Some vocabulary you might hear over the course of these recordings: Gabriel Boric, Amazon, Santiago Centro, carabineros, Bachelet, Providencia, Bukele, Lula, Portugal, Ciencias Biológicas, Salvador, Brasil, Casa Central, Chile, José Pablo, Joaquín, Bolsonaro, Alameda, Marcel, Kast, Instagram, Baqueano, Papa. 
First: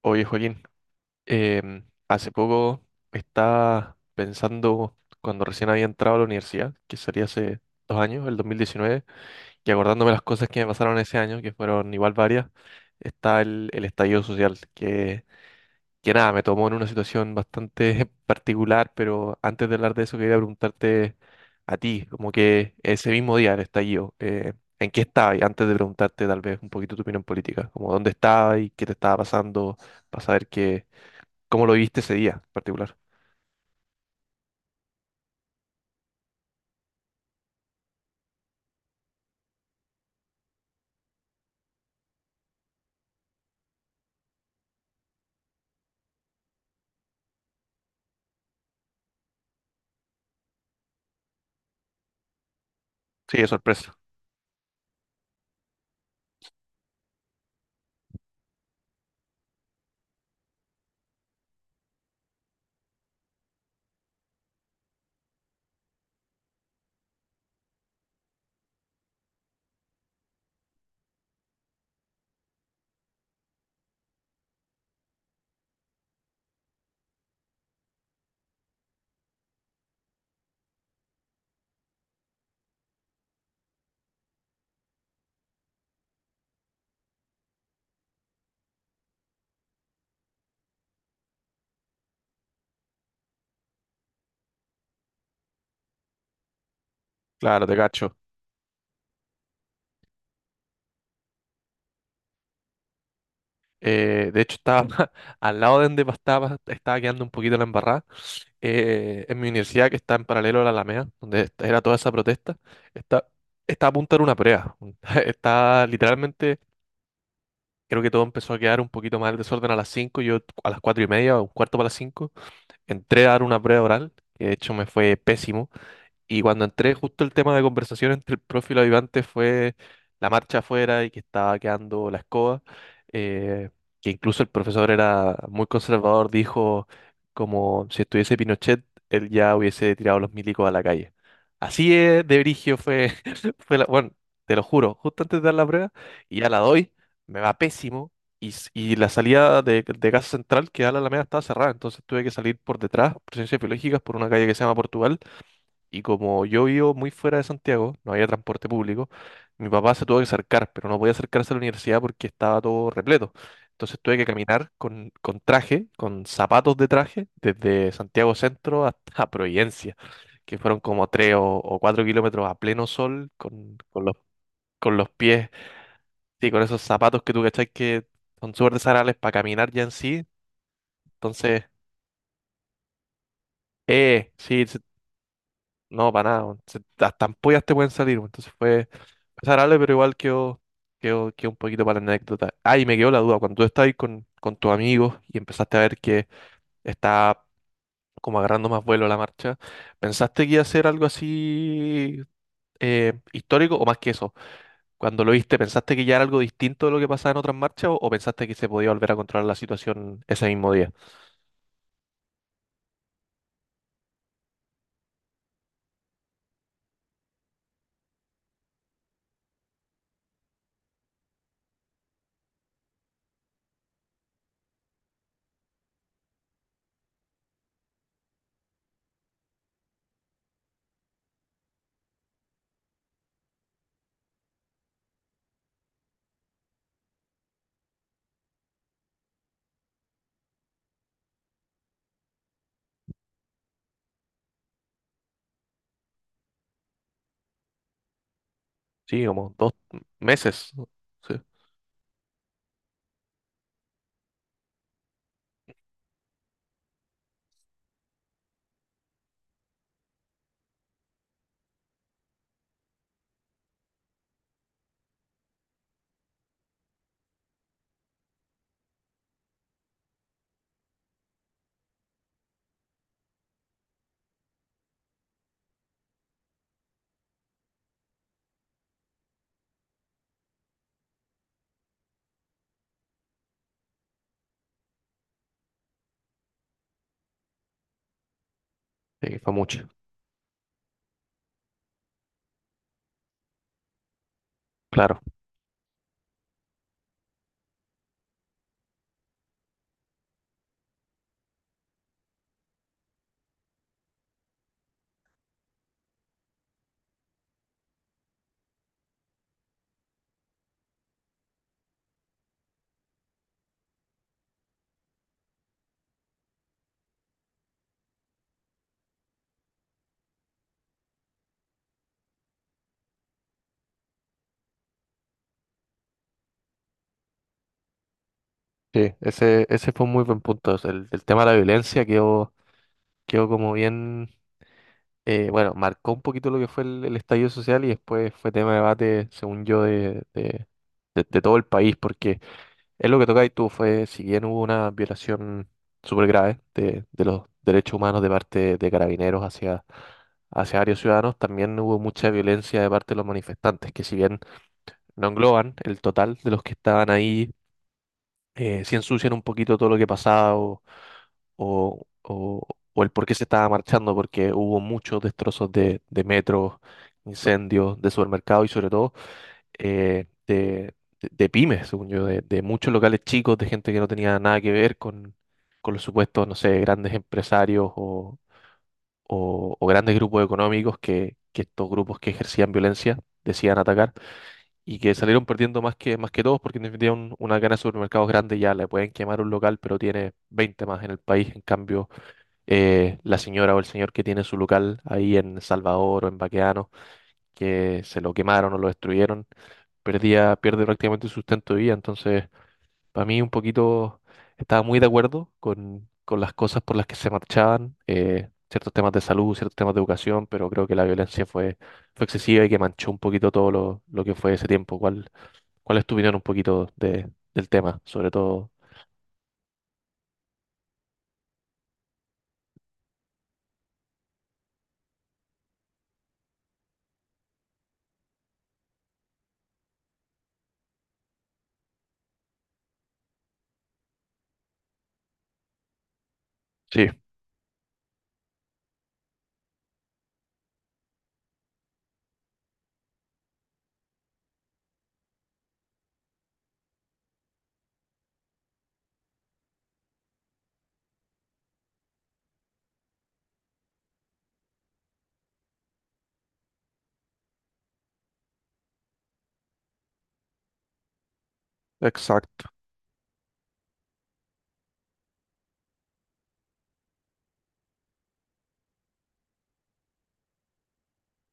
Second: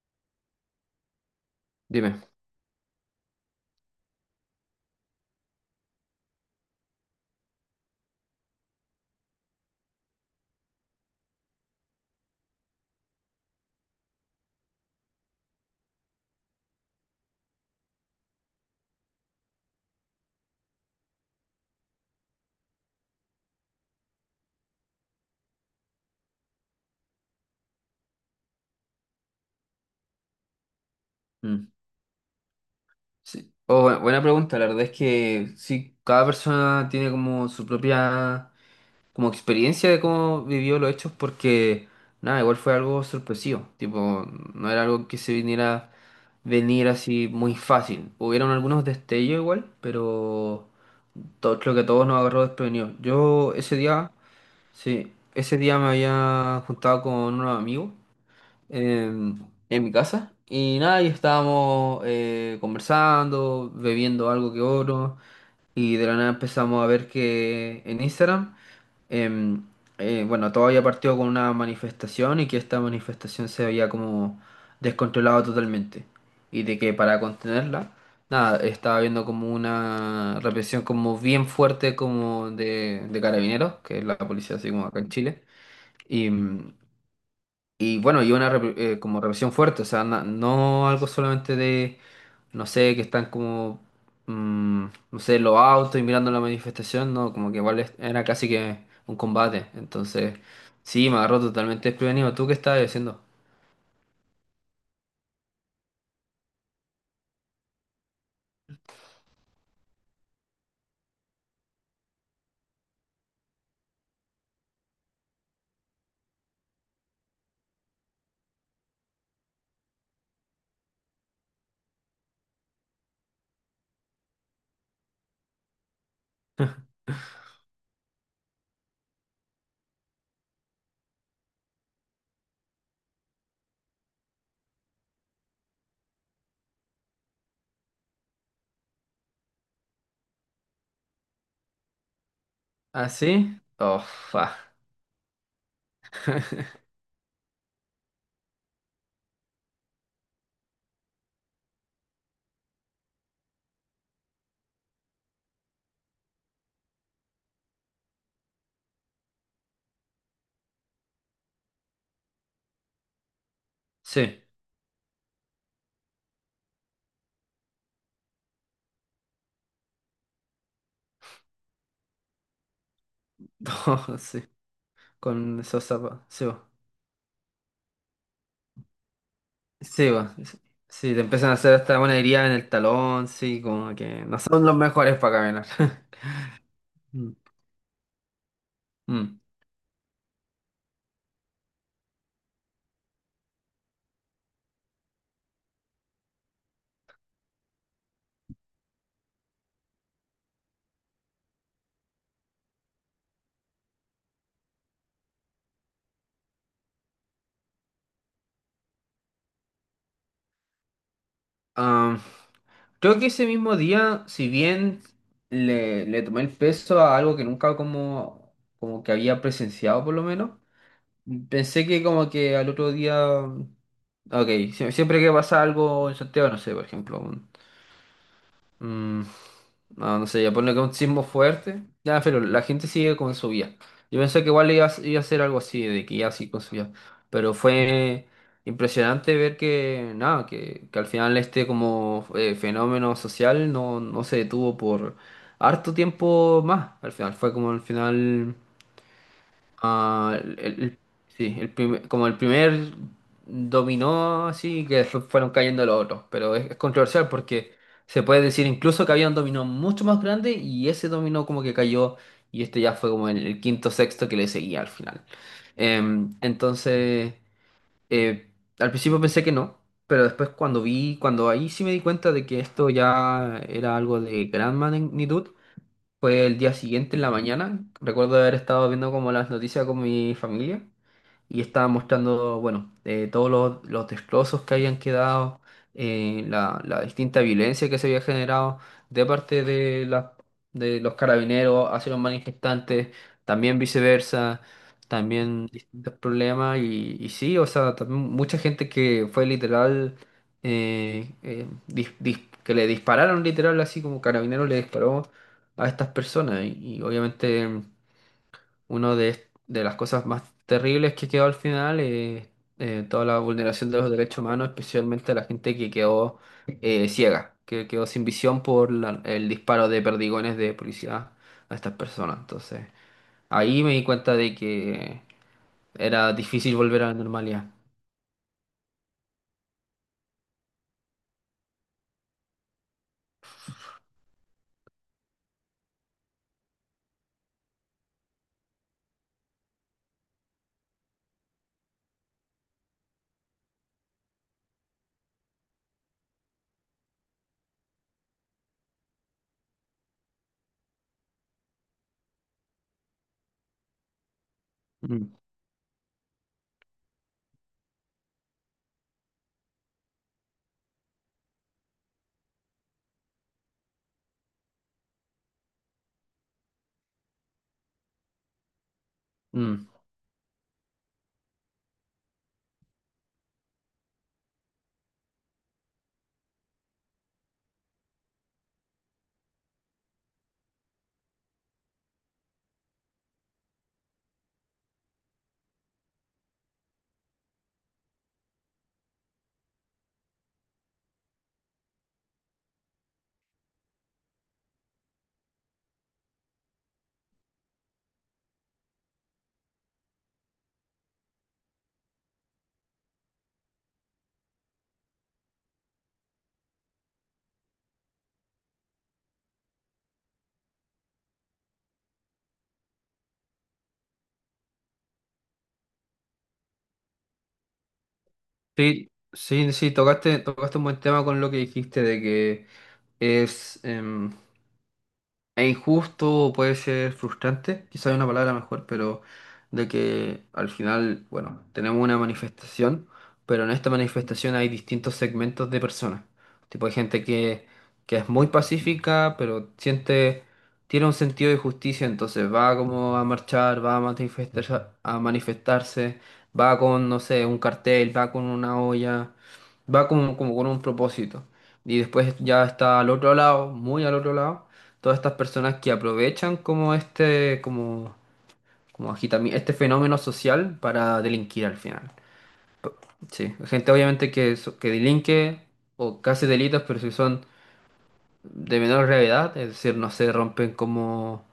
Oye, Joaquín, Dime. hace poco estaba pensando cuando recién había entrado a la universidad, que sería hace 2 años, el 2019, y acordándome las cosas que me pasaron ese año, que fueron igual varias, está el estallido social, que nada, me tomó en una situación bastante particular, pero antes de hablar de eso quería preguntarte a ti, como que ese mismo día del estallido, ¿en qué estabas? Y antes de preguntarte tal vez un poquito tu opinión política, como dónde estabas y qué te estaba pasando, para saber qué. ¿Cómo Mm, lo viste ese día en particular? sí. Oh, buena pregunta. La verdad es que sí, cada persona tiene como su propia como experiencia de cómo vivió los hechos porque nada, igual fue algo sorpresivo. Tipo, no era algo que se viniera venir así muy fácil. Hubieron algunos destellos igual, pero todo, creo que a todos nos agarró desprevenidos. Sí, de Yo ese sorpresa. día, sí, ese día me había juntado con unos amigos em, en mi casa. Y nada, y estábamos conversando, bebiendo algo que otro. Y de la nada empezamos a ver que en Instagram, em, bueno, todo había partido con una manifestación y que esta manifestación se había como descontrolado totalmente. Y de que para contenerla, nada, estaba viendo como una represión como bien fuerte como de carabineros, que es la policía así como acá en Chile. Y, mm, y bueno, y una como represión fuerte, o sea, no algo solamente de, no sé, que están como, mm, no sé, los autos y mirando la manifestación, no, como que Claro, te igual cacho. era casi que un combate. Entonces, sí, me agarró totalmente desprevenido. ¿Tú qué estabas haciendo? De hecho, estaba al lado de donde estaba quedando un poquito la embarrada. En mi universidad, que está en paralelo a la Alameda, donde era toda esa protesta, está, está a punto de una prueba. Está literalmente, creo que todo empezó a quedar un poquito más el desorden a las 5. Yo a las 4 y media, o un cuarto para las 5, entré a dar una prueba oral, que de hecho me fue pésimo. Y cuando entré, justo el tema de conversación entre el profe y los ayudantes fue la marcha afuera y que estaba quedando la escoba. eh, que incluso el profesor era muy conservador, dijo como si estuviese Pinochet, él ya hubiese tirado los milicos a la calle. Así es, de brigio ¿Ah, fue, sí? Oh, bueno, te fa. lo juro, justo antes de dar la prueba, y ya la doy, me va pésimo. Y la salida de Casa Central, que da a la Alameda, estaba cerrada, entonces tuve que salir por detrás, por Ciencias Biológicas, por una calle que se llama Portugal. Y como yo vivo muy fuera de Santiago, no había transporte público, mi papá se tuvo que acercar, pero no podía acercarse a la universidad porque estaba todo repleto. Entonces tuve que Sí, caminar con traje, con zapatos de traje, desde Santiago Centro hasta Providencia, que fueron como tres o cuatro kilómetros a pleno sol, con Oh, sí, con los pies, con esos zapatos, sí, sí, con va. esos zapatos que tú cachai que son súper desagradables para caminar ya en Sí, sí. va. Sí, te empiezan a Entonces, hacer hasta una herida en el talón, sí, como que no son sí. los mejores para caminar. No, para nada, weón. Hasta Mm. ampollas te pueden salir, weón. Entonces fue Mm. desagradable, pero igual quedó un poquito para la anécdota. Ah, y me quedó la duda, cuando tú estabas ahí con tus amigos y empezaste a ver que está como agarrando más vuelo la marcha, ¿pensaste que iba a ser algo así histórico o más que eso? Cuando lo viste, ¿pensaste que ya era algo distinto de lo que pasaba en otras marchas o pensaste que se podía volver a controlar la situación ese mismo día? Ah, creo que ese mismo día, si bien le tomé el peso a algo que nunca como, como que había presenciado por lo menos, pensé que como que al otro día, ok, siempre que pasa algo en Santiago, no sé, por ejemplo, mm, no, no sé, ya pone que un sismo fuerte. Ya, pero la gente sigue con su vida. Yo pensé que igual iba, a iba a ser algo así, de que ya sí con su vida. Pero fue impresionante ver que, nada, que al final este como fenómeno social no, no se detuvo por harto tiempo más. Al final fue como al final Sí, como dos Ah, el- meses, ¿no? el- Sí, sí, como el primer dominó así que fueron cayendo los otros, pero es controversial porque se puede decir incluso que había un dominó mucho más grande y ese dominó como que cayó y este ya fue como el quinto sexto que le seguía al final. Entonces, eh, al principio pensé que no, pero después cuando vi, cuando ahí sí me di cuenta de que esto ya era algo de gran magnitud, fue el día siguiente en la mañana. Recuerdo haber estado viendo como las noticias con mi familia y estaba mostrando, bueno, todos los destrozos que habían quedado, la, la distinta violencia que se había generado de sí, fue parte mucho. De los carabineros hacia los manifestantes, también viceversa, Claro. también distintos problemas y sí, o sea, también mucha gente que fue literal, que le dispararon literal, así como carabineros le disparó a estas personas y obviamente... Uno de las cosas más terribles que quedó al final es toda la vulneración de los derechos humanos, especialmente a la gente que quedó ciega, que quedó sin visión por el disparo de perdigones de policía a estas personas. Entonces, ahí me di cuenta de que era difícil volver a la normalidad. Sí, ese fue un muy buen punto. O sea, el tema de la violencia quedó como bien, bueno, marcó un poquito lo que fue el estallido social y después fue tema de debate, según yo, de todo el país, porque es lo que toca y tú fue, si bien hubo una violación súper grave de los derechos humanos de parte de carabineros hacia, hacia varios ciudadanos, también hubo mucha violencia de parte de los manifestantes, que si bien no Mm, engloban el total de los que estaban ahí, sí ensucian un poquito todo lo que pasaba o, o- o el por qué se estaba marchando, porque hubo muchos destrozos de metros, incendios, de supermercados y sobre todo mm. eh, de, de pymes, según yo, de muchos locales chicos, de gente que no tenía nada que ver con los supuestos, no sé, grandes empresarios o grandes grupos económicos que estos grupos que ejercían violencia decían atacar y que salieron perdiendo más más que todos porque en definitiva una cadena de supermercados grande ya le pueden quemar un local, pero tiene 20 más en el país. En cambio, la señora o el señor que tiene su local ahí en Salvador o en Baqueano que se lo quemaron o lo destruyeron, pierde prácticamente su sustento de vida. Entonces, para mí un poquito estaba muy de acuerdo con las cosas por las que se marchaban, ciertos temas de salud, ciertos temas de educación, pero creo que la violencia fue excesiva y que manchó un poquito todo lo que fue ese tiempo. ¿Cuál es tu opinión un poquito de, del tema? Sobre todo, Sí, sí, sí, tocaste, tocaste un buen tema con lo que dijiste de que es... es injusto o puede ser frustrante, quizá hay una palabra mejor, pero de que al final, bueno, tenemos una manifestación, pero en esta manifestación hay distintos segmentos de personas. Tipo, hay sí. gente que es muy pacífica, pero siente, tiene un sentido de justicia, entonces va como a marchar, va a manifestar, a manifestarse, va con, no sé, un cartel, va con una olla, va como, como con un propósito. Y después ya está al otro lado, muy al otro lado todas estas personas que aprovechan como este, como, este fenómeno social para delinquir al final. Exacto. Sí, gente obviamente que delinque o casi delitos, pero si son de menor gravedad, es decir, no se rompen como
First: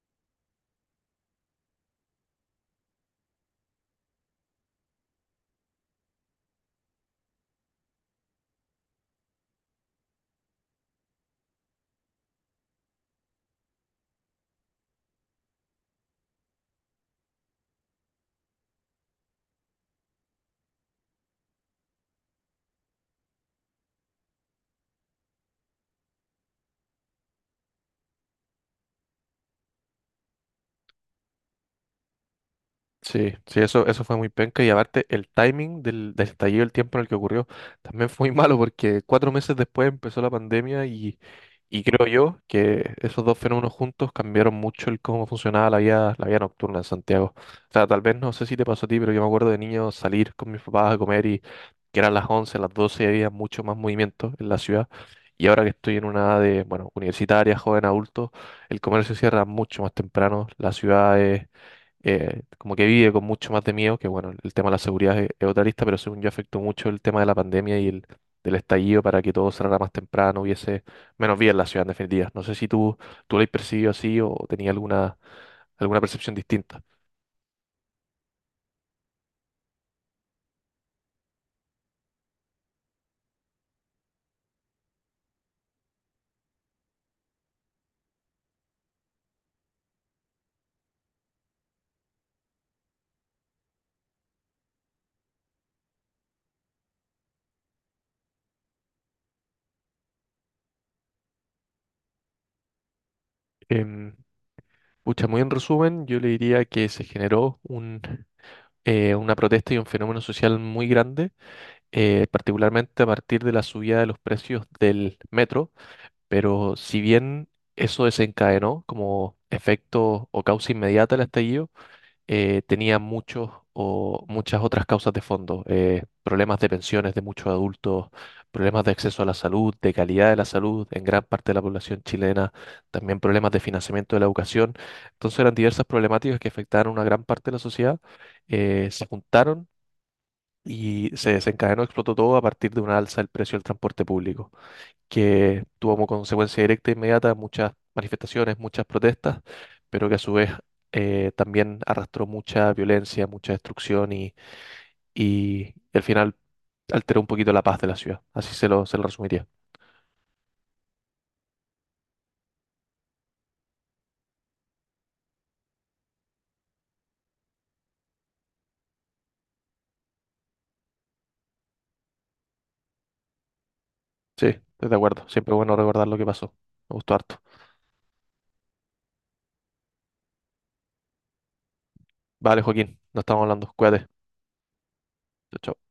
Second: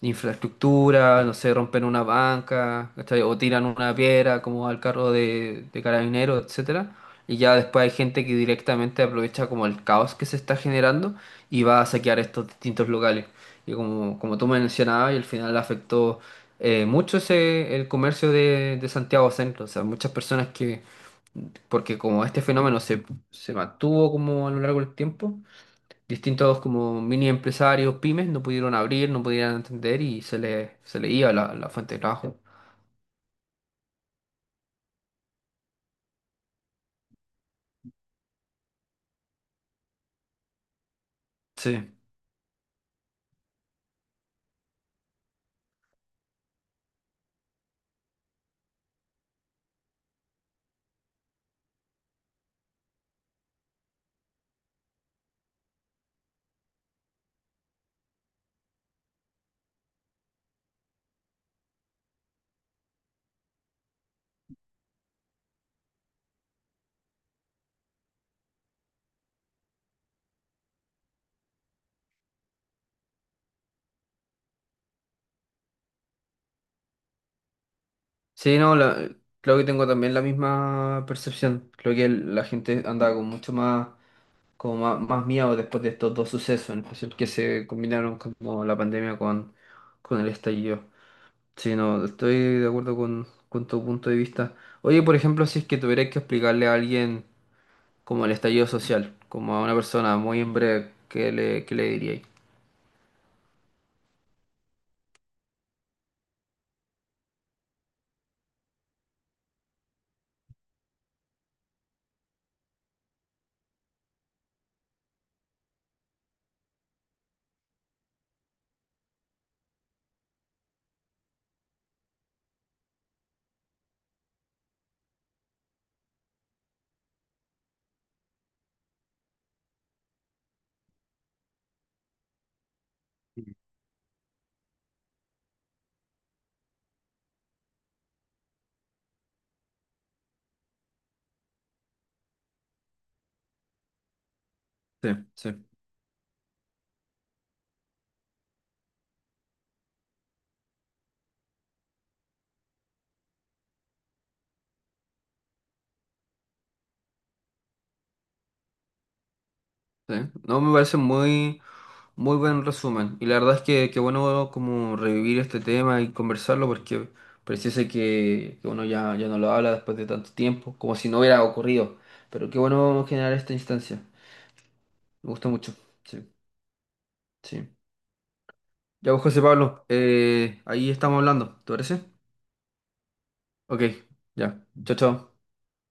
infraestructura, no sé, rompen una banca, ¿cachai? O tiran una piedra como al carro de carabineros, etcétera. Y ya después hay gente que directamente aprovecha como el caos que se está generando y va a saquear estos distintos locales. Y como, como tú mencionabas, y al final afectó mucho ese, el comercio de Santiago Centro. O sea, muchas personas que, porque como este fenómeno se, se mantuvo como a lo largo del tiempo, distintos como mini empresarios, pymes, no pudieron abrir, no pudieron entender y se les se le iba la, la fuente de trabajo. Sí, sí, eso fue muy penca y aparte el timing del estallido, el tiempo en el que ocurrió, también fue muy malo porque 4 meses después empezó la pandemia y Sí, creo yo que esos dos fenómenos juntos cambiaron mucho el cómo funcionaba la vida nocturna en Santiago. O sea, tal vez no sé si te pasó a ti, pero yo me acuerdo de niño salir con mis papás a comer y que eran las 11, las 12 y había mucho más movimiento en la ciudad. Y ahora que estoy en una edad de, bueno, universitaria, joven adulto, el comercio cierra mucho más temprano, la ciudad es como que vive con mucho más de miedo, que bueno, el tema de la seguridad es otra lista, pero según yo afectó mucho el tema de la pandemia y del estallido para que todo cerrara más temprano, hubiese menos vida en la ciudad en definitiva. No sé si tú lo has percibido así o tenías alguna percepción distinta. sí, no, creo que tengo también la misma percepción. Creo que la gente andaba con mucho más, como más, más miedo después de estos dos sucesos, en especial que se combinaron como la pandemia con el estallido. Sí, no, estoy de acuerdo con tu punto de vista. Oye, por ejemplo, si es que tuvieras que explicarle a alguien como el estallido social, como a una persona muy en breve, qué le diríais? Em, pucha, muy en resumen, yo le diría que se generó una protesta y un fenómeno social muy grande, particularmente a partir de la subida de los precios del metro. Pero si bien eso desencadenó como efecto o causa inmediata el estallido, tenía muchos o muchas otras causas de fondo, problemas de pensiones de muchos adultos, problemas de acceso a la salud, de calidad de la salud en gran parte de la población chilena, también problemas de financiamiento de la educación. Entonces eran diversas problemáticas que afectaban a una gran parte de la sociedad, se juntaron y se desencadenó, explotó todo a partir de una alza del precio del transporte público Sí, que sí. tuvo como consecuencia directa e inmediata muchas manifestaciones, muchas protestas, pero que a su vez también arrastró mucha violencia, mucha destrucción y al final alteró un poquito la paz de la ciudad. Así se lo resumiría. ¿Sí? No, me parece muy, muy buen resumen. Y la verdad es que bueno como revivir este tema y conversarlo porque pareciese que uno ya, ya no lo habla después de tanto tiempo, como si no hubiera ocurrido. Pero qué bueno generar esta instancia. Sí, estoy de acuerdo. Me gusta Siempre es mucho. bueno recordar lo Sí, que pasó. Me gustó harto. sí. Ya pues, José Pablo, ahí estamos hablando, ¿te parece? Vale, Joaquín, nos estamos hablando. Ok, Cuídate. ya. Chao, chao. Chao, chao.